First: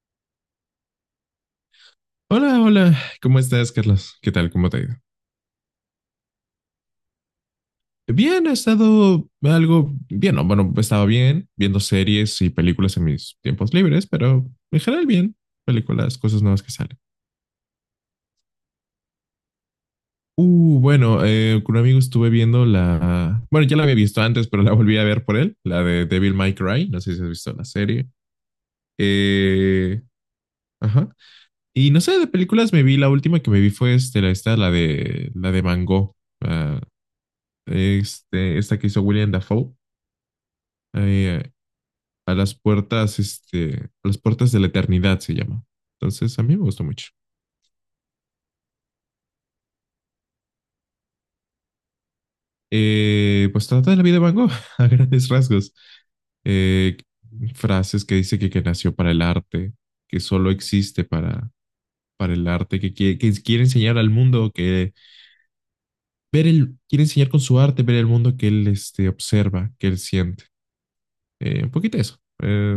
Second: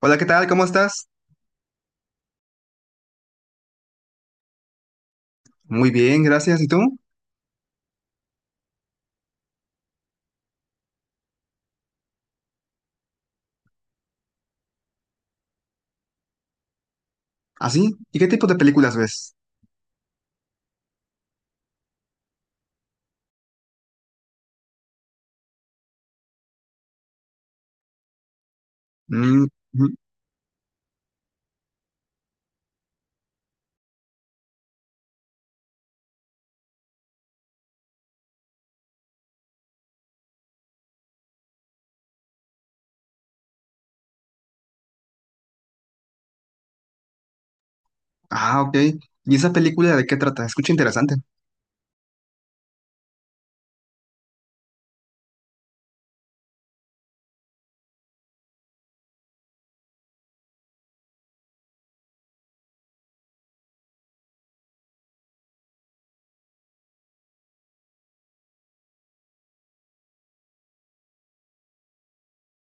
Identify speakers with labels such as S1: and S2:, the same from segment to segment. S1: Hola, ¿qué tal? ¿Cómo estás?
S2: Hola, hola, ¿cómo estás, Carlos? ¿Qué tal? ¿Cómo te ha ido?
S1: Muy bien, gracias. ¿Y tú?
S2: Bien, he estado algo bien, no, bueno, estaba bien viendo series y películas en mis tiempos libres, pero en general bien, películas, cosas nuevas que salen.
S1: ¿Ah, sí? ¿Y qué tipo de películas ves?
S2: Bueno, con un amigo estuve viendo la, bueno, ya la había visto antes, pero la volví a ver por él, la de Devil May Cry, no sé si has visto la serie.
S1: Mm, ujú.
S2: Eh, ajá. Y no sé, de películas me vi, la última que me vi fue este, la, esta, la de Mango, ah, este, esta que hizo William Dafoe. eh, a las puertas, este, a las puertas de la eternidad se llama. Entonces, a mí me gustó mucho.
S1: Ah, ok. ¿Y esa película de qué trata? Escucha interesante.
S2: Pues trata de la vida de Van Gogh a grandes rasgos. Eh, Frases que dice que nació para el arte, que solo existe para el arte, que, que quiere enseñar al mundo, que ver el, quiere enseñar con su arte, ver el mundo que él este, observa, que él siente. Un poquito eso. Eh,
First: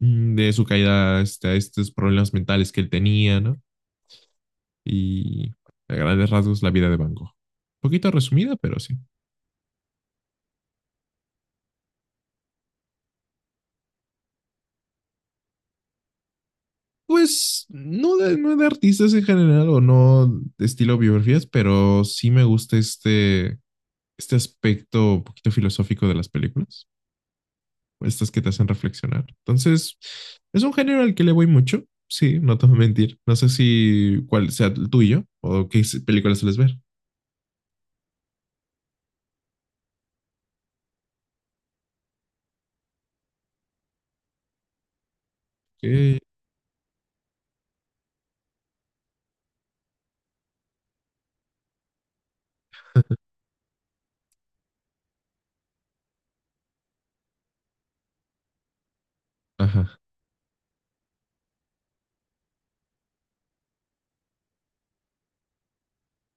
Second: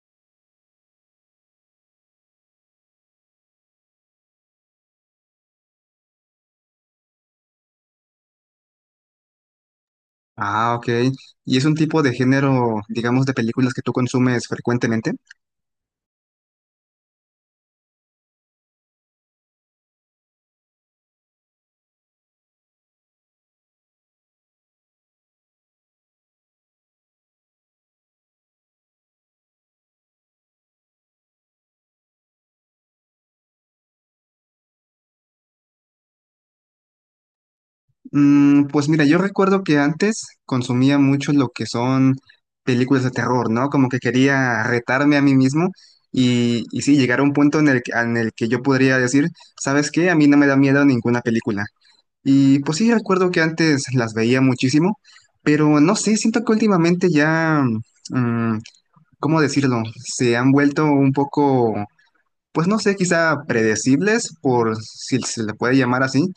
S2: mm, De su caída este, a estos problemas mentales que él tenía, ¿no? Y a grandes rasgos la vida de Van Gogh. Un poquito resumida, pero sí.
S1: Ah, ok. ¿Y es un tipo de género, digamos, de películas que tú consumes frecuentemente?
S2: Pues no de, no de artistas en general o no de estilo biografías, pero sí me gusta este, este aspecto un poquito filosófico de las películas, estas que te hacen reflexionar. Entonces, es un género al que le voy mucho, sí, no te voy a mentir. No sé si cuál sea el tuyo o qué películas sueles ver.
S1: Pues mira, yo recuerdo que antes consumía mucho lo que son películas de terror, ¿no? Como que quería retarme a mí mismo
S2: Eh,
S1: y sí, llegar a un punto en el que yo podría decir, ¿sabes qué? A mí no me da miedo ninguna película. Y pues sí, recuerdo que antes las veía muchísimo, pero no sé, siento que últimamente ya, mm, ¿cómo decirlo?
S2: Ajá.
S1: Se han vuelto un poco, pues no sé, quizá predecibles, por si se le puede llamar así,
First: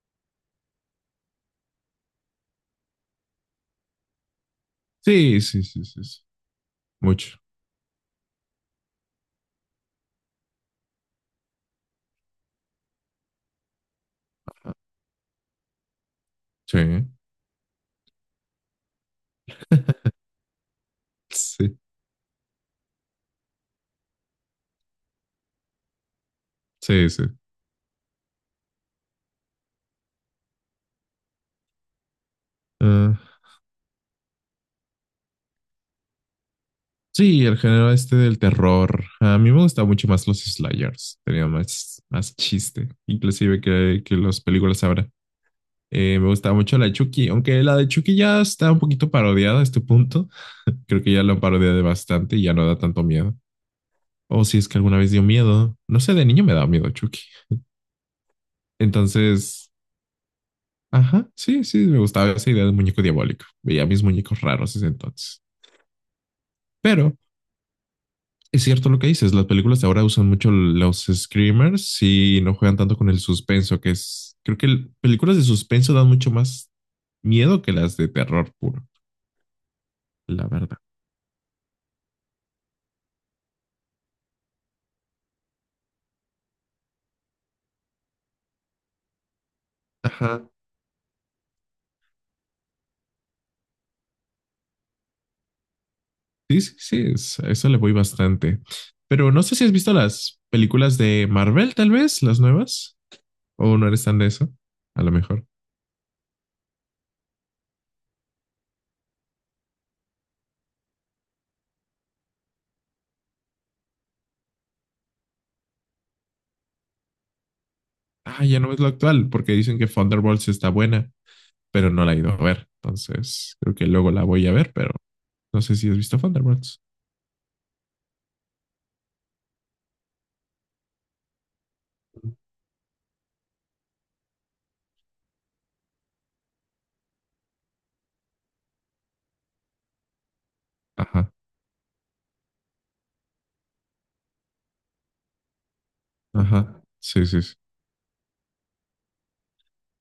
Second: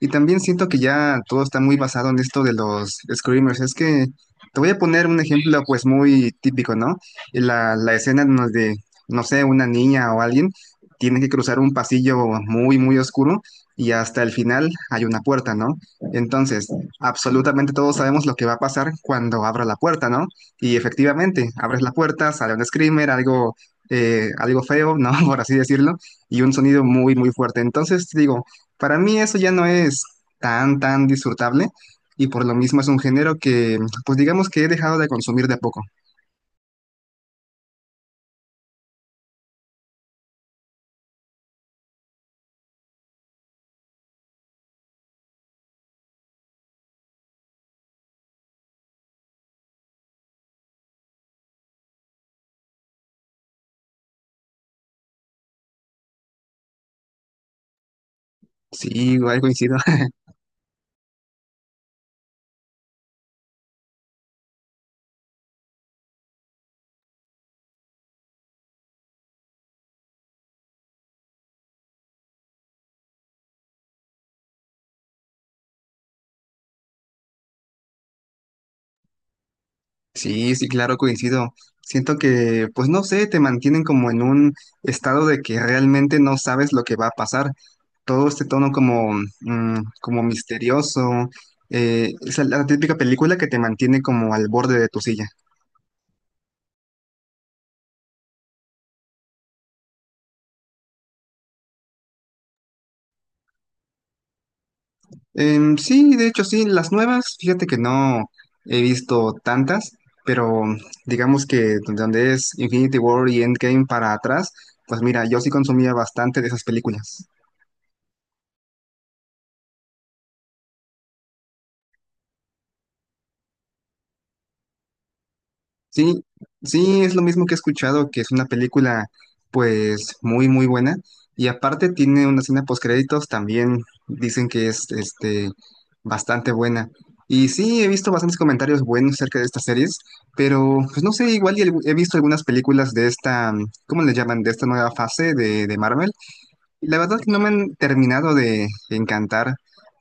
S1: y también siento que ya todo está muy basado en esto de los screamers. Es que te voy a poner un
S2: Sí,
S1: ejemplo
S2: sí, sí,
S1: pues
S2: sí, sí.
S1: muy típico, ¿no?
S2: Mucho.
S1: La escena en donde, no sé, una niña o alguien tiene que cruzar un pasillo muy, muy oscuro y hasta el final hay una puerta, ¿no? Entonces,
S2: Sí.
S1: absolutamente todos sabemos lo que va a pasar cuando abra la puerta, ¿no? Y efectivamente,
S2: Sí,
S1: abres la puerta, sale un screamer, algo algo feo, ¿no? Por así decirlo, y un sonido
S2: sí,
S1: muy,
S2: sí.
S1: muy fuerte. Entonces, digo, para mí eso ya no es tan, tan disfrutable y por lo mismo es un género
S2: Ah,
S1: que, pues digamos que he dejado de consumir de a poco.
S2: sí, el género este del terror. A mí me gustan mucho más los slayers. Tenía más, más chiste, inclusive que las películas ahora. Me gustaba mucho la de Chucky, aunque la de Chucky ya está un poquito parodiada a este punto. Creo que ya la han parodiado bastante y ya no da tanto miedo. O si es que alguna vez dio miedo. No sé, de niño me daba miedo Chucky.
S1: Sí, igual
S2: Entonces,
S1: coincido.
S2: ajá, sí, sí, me gustaba esa idea del muñeco diabólico. Veía mis muñecos raros ese entonces. Pero es cierto lo que dices, las películas de ahora usan mucho los screamers y no juegan tanto con el suspenso, que es, creo que películas de suspenso dan mucho más miedo que las de terror puro, la
S1: Sí, sí,
S2: verdad.
S1: claro, coincido. Siento que, pues no sé, te mantienen como en un estado de que realmente no sabes lo que va a pasar. Todo este tono como, como
S2: Ajá.
S1: misterioso. Eh, es la típica película que te mantiene como al borde de tu silla.
S2: Sí, sí, sí, es- a eso le voy bastante. Pero no sé si has visto las películas de Marvel, tal vez, las nuevas, o no eres tan de eso, a lo mejor.
S1: Sí, de hecho, sí, las nuevas, fíjate que no he visto tantas, pero digamos que donde es Infinity War y Endgame para atrás, pues mira, yo sí consumía bastante de esas películas.
S2: Ah, ya no es lo actual, porque dicen que Thunderbolts está buena, pero no la he ido a ver. Entonces, creo que luego la voy a ver, pero no sé si has visto
S1: Sí,
S2: Thunderbolts.
S1: sí, es lo mismo que he escuchado, que es una película pues muy, muy buena. Y aparte tiene una escena postcréditos, también dicen que es este bastante buena. Y sí, he visto bastantes comentarios buenos acerca de estas series, pero pues no sé,
S2: Ajá.
S1: igual y el- he visto algunas películas de esta, ¿cómo le llaman? De esta nueva fase de Marvel.
S2: Ajá,
S1: La verdad
S2: sí,
S1: que no
S2: sí,
S1: me
S2: sí.
S1: han terminado de encantar,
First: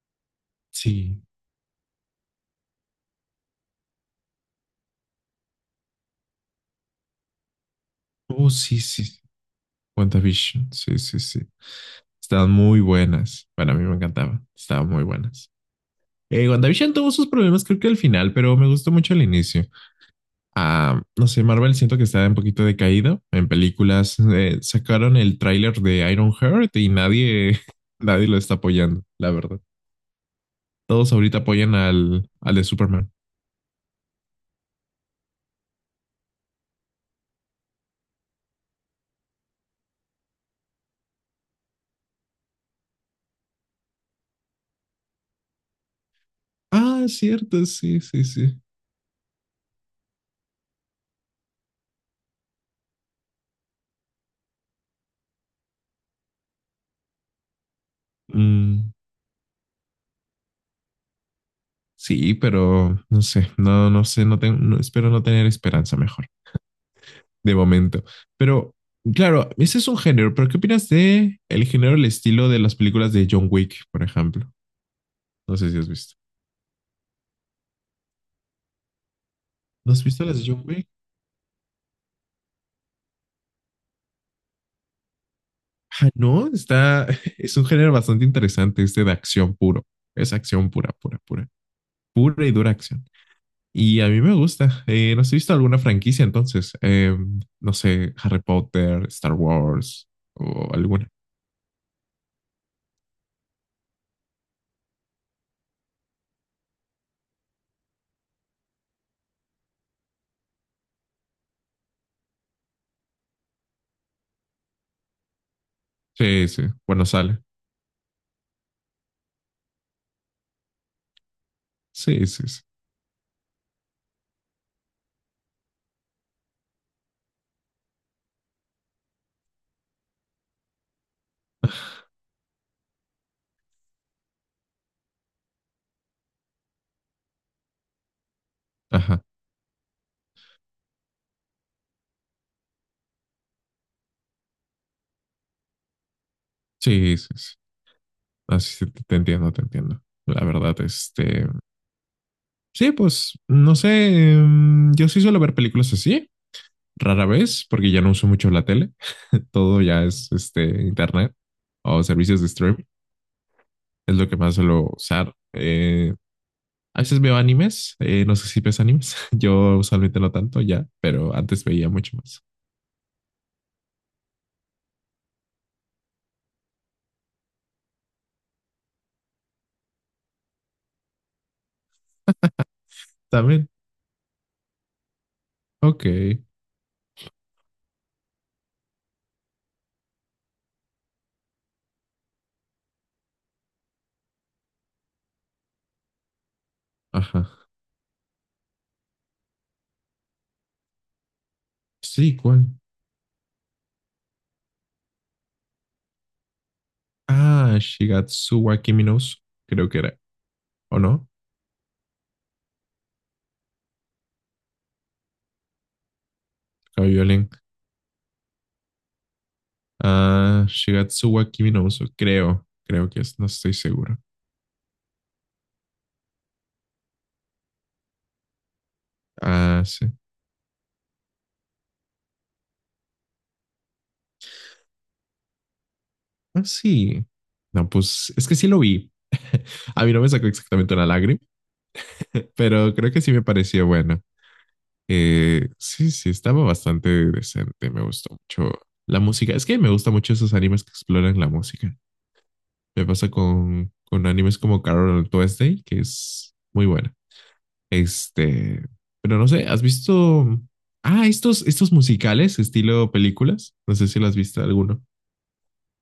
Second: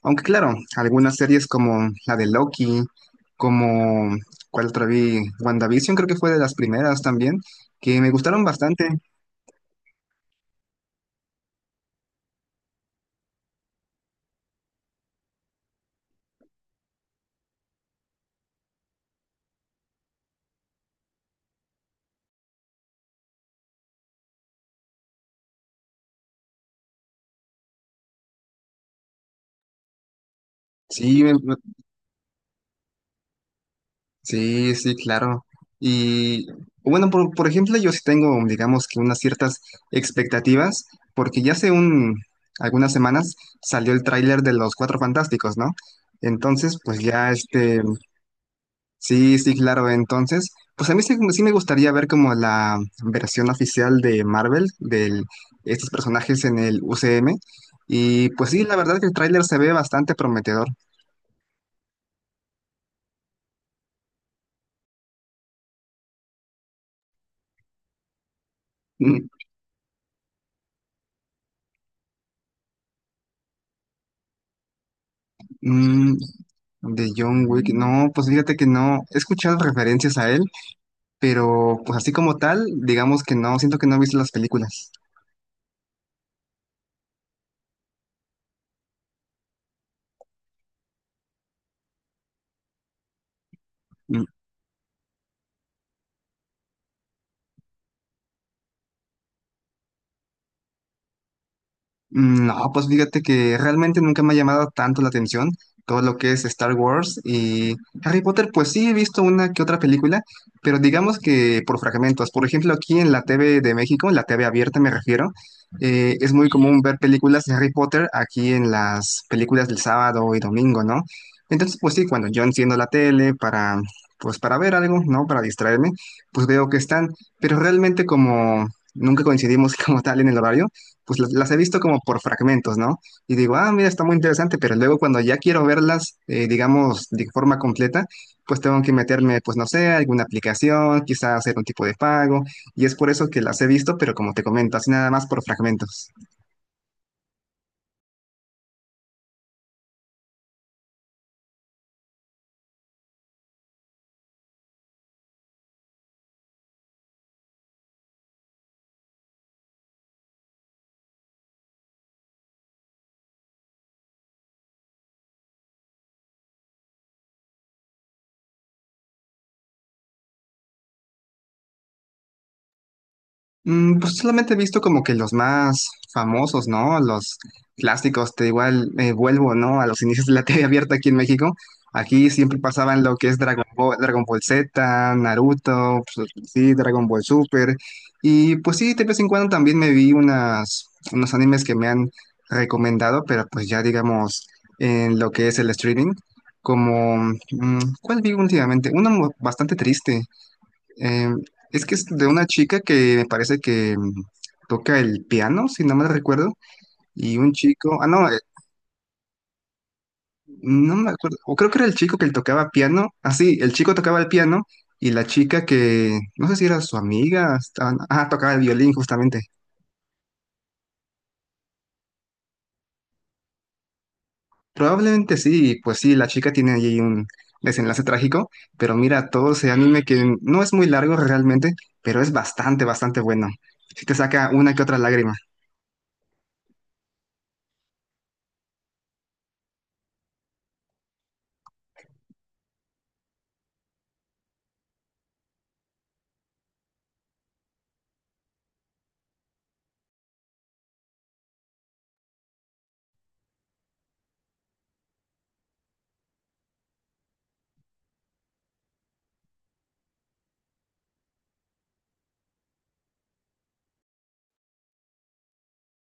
S1: aunque claro, algunas
S2: Sí,
S1: series como la de Loki, como cuál otra vi, WandaVision creo que fue de las primeras también, que me gustaron
S2: oh, sí,
S1: bastante.
S2: sí, sí. WandaVision, sí, sí, sí. Estaban muy buenas. Bueno, a mí me encantaba. Estaban muy buenas. WandaVision tuvo sus problemas, creo que al final, pero me gustó mucho el inicio. Ah, no sé, Marvel siento que está un poquito decaído en películas. Sacaron el tráiler de Iron Heart y nadie, nadie lo está apoyando, la verdad. Todos
S1: Sí,
S2: ahorita apoyan al, al de Superman.
S1: sí, sí, claro. Y bueno, por ejemplo, yo sí tengo, digamos que unas ciertas expectativas, porque ya hace un, algunas semanas salió el tráiler de Los Cuatro Fantásticos, ¿no? Entonces, pues
S2: Ah, es
S1: ya
S2: cierto,
S1: este,
S2: sí, sí, sí.
S1: sí, sí, claro. Entonces, pues a mí sí, sí me gustaría ver como la versión oficial de Marvel, de estos personajes en el UCM. Y pues sí, la
S2: Mm.
S1: verdad que el tráiler se ve bastante prometedor.
S2: Sí, pero no sé, no, no sé, no tengo, no- espero no tener esperanza mejor, de momento. Pero,
S1: Mm,
S2: claro, ese es un género, pero ¿qué opinas de el género, el estilo de las películas de John Wick, por ejemplo? No sé si has
S1: mm,
S2: visto.
S1: de John Wick, no, pues fíjate que no, he escuchado
S2: ¿No has
S1: referencias
S2: visto
S1: a
S2: las
S1: él,
S2: de John Wick?
S1: pero pues así como tal, digamos que no, siento que no he visto las películas.
S2: Ah, no, está, es un género bastante interesante, este de acción puro. Es acción pura, pura, pura. Pura y dura acción. Y a mí me gusta. No sé, ¿has visto alguna franquicia entonces? No sé, Harry Potter, Star Wars o alguna.
S1: No, pues fíjate que realmente nunca me ha llamado tanto la atención todo lo que es Star Wars y Harry Potter, pues sí he visto una que otra película, pero digamos que por fragmentos. Por ejemplo, aquí en la TV de México, en la TV abierta me refiero, es
S2: Sí,
S1: muy
S2: sí,
S1: común ver
S2: bueno, sale.
S1: películas de Harry Potter aquí en las películas del sábado y domingo, ¿no? Entonces, pues sí,
S2: Sí,
S1: cuando yo
S2: sí, sí.
S1: enciendo la tele para, pues para ver algo, ¿no? Para distraerme, pues veo que están, pero realmente como nunca coincidimos como tal en el horario pues las he visto como por fragmentos, ¿no? Y digo, ah, mira, está muy interesante, pero luego cuando ya quiero verlas, digamos, de forma completa, pues tengo que
S2: Ajá.
S1: meterme, pues no sé, a alguna aplicación, quizá hacer un tipo de pago, y es por eso que las he visto, pero como te comento, así nada más por fragmentos.
S2: Sí, sí, sí. Así sí, sí, te entiendo, te entiendo. La verdad, este. Sí, pues, no sé. Yo sí suelo ver películas así, rara vez, porque ya no uso mucho la tele. Todo ya es este internet o servicios de streaming. Es lo que más suelo usar. A veces veo animes. No sé si ves animes. Yo usualmente no tanto ya, pero antes veía mucho más.
S1: Pues solamente he visto como que los más famosos, ¿no? Los clásicos, te igual vuelvo, ¿no? A los inicios de la TV abierta aquí en México. Aquí siempre pasaban lo que es Dragon
S2: También.
S1: Ball, Dragon Ball Z, Naruto,
S2: Ok.
S1: pues, sí, Dragon Ball Super. Y pues sí, de vez en cuando también me vi unas, unos animes que me han recomendado, pero pues ya digamos en lo que es el streaming. Como,
S2: Ajá.
S1: ¿cuál vi últimamente? Uno mu- bastante triste. Eh, es que es de
S2: Sí,
S1: una
S2: ¿cuál?
S1: chica que me parece que toca el piano, si no me recuerdo, y un
S2: Ah,
S1: chico, ah, no,
S2: Shigatsu wa Kimi no Uso, creo que era,
S1: no
S2: ¿o
S1: me
S2: no?
S1: acuerdo, o creo que era el chico que tocaba piano, ah, sí, el chico tocaba el piano y la chica que, no sé si era su
S2: Tocaba violín.
S1: amiga, estaban- ah, tocaba el violín justamente.
S2: Ah, Shigatsu wa Kimi no Uso, creo, creo que es, no estoy seguro.
S1: Probablemente sí, pues sí, la chica tiene allí un desenlace trágico, pero mira, todo ese
S2: Ah,
S1: anime
S2: sí.
S1: que no es muy largo realmente, pero es bastante, bastante bueno. Si te saca una que otra lágrima.
S2: Ah, sí. No, pues es que sí lo vi. A mí no me sacó exactamente una lágrima, pero creo que sí me pareció bueno. Sí, sí, estaba bastante decente, me gustó mucho la música. Es que me gusta mucho esos animes que exploran la música. Me pasa con animes como Carol on Tuesday, que es muy buena. Este, pero no sé, ¿has visto? Ah, estos, estos musicales, estilo películas. No sé si lo has visto alguno.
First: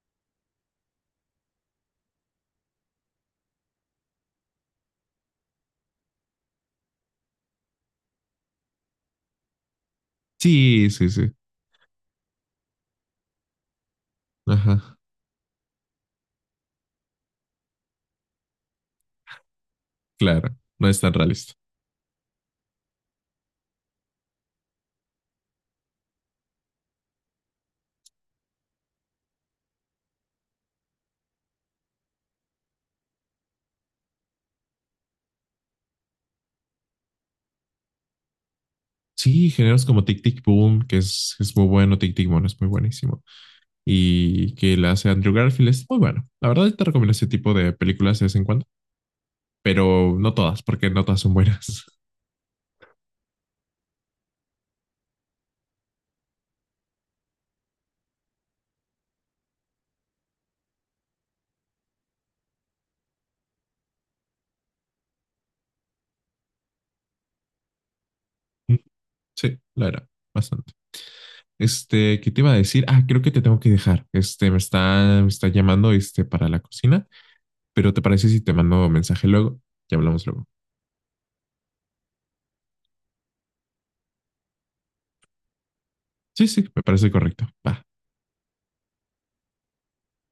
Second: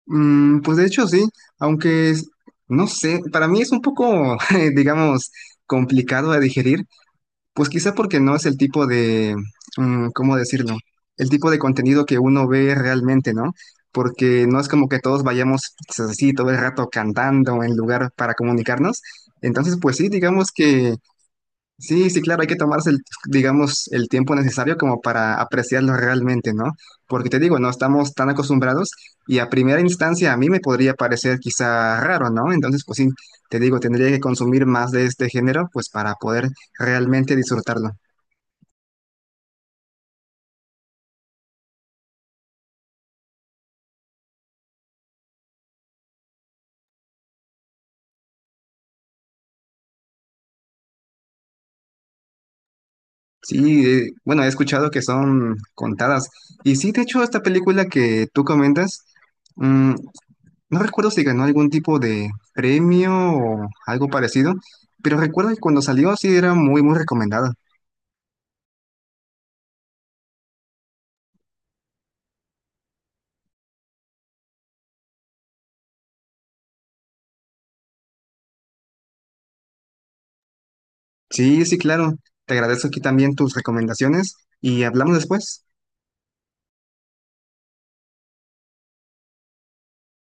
S1: Pues de hecho sí, aunque es- no sé, para mí es un poco, digamos, complicado de digerir, pues quizá porque no es el tipo de, ¿cómo decirlo?
S2: Sí, sí,
S1: El
S2: sí.
S1: tipo de contenido que uno ve realmente, ¿no? Porque no es como
S2: Ajá,
S1: que todos vayamos pues, así todo el rato cantando en lugar para comunicarnos. Entonces, pues sí, digamos
S2: claro. No
S1: que
S2: es tan realista.
S1: sí, sí, claro, hay que tomarse, el, digamos, el tiempo necesario como para apreciarlo realmente, ¿no? Porque te digo, no estamos tan acostumbrados y a primera instancia a mí me podría parecer quizá raro, ¿no? Entonces, pues sí, te digo, tendría que consumir más de este género, pues para poder realmente disfrutarlo.
S2: Sí, géneros como Tic Tic Boom, que es muy bueno, Tic Tic Boom es muy buenísimo. Y que la hace Andrew Garfield es muy bueno. La verdad te recomiendo ese tipo de películas de vez en cuando. Pero no todas, porque no todas son buenas.
S1: Sí, bueno, he escuchado que son contadas. Y sí, de hecho, esta película que tú comentas, mm, no recuerdo si ganó algún tipo de premio o algo parecido, pero recuerdo que cuando salió sí era muy, muy recomendada.
S2: Sí, la era, bastante. Este, ¿qué te iba a decir? Ah, creo que te tengo que dejar. Este, me está llamando, este, para la cocina, pero ¿te parece si te mando mensaje luego? Ya hablamos luego.
S1: Sí, sí, claro. Te agradezco aquí también tus recomendaciones y hablamos después.
S2: Sí, sí, me parece correcto. Va.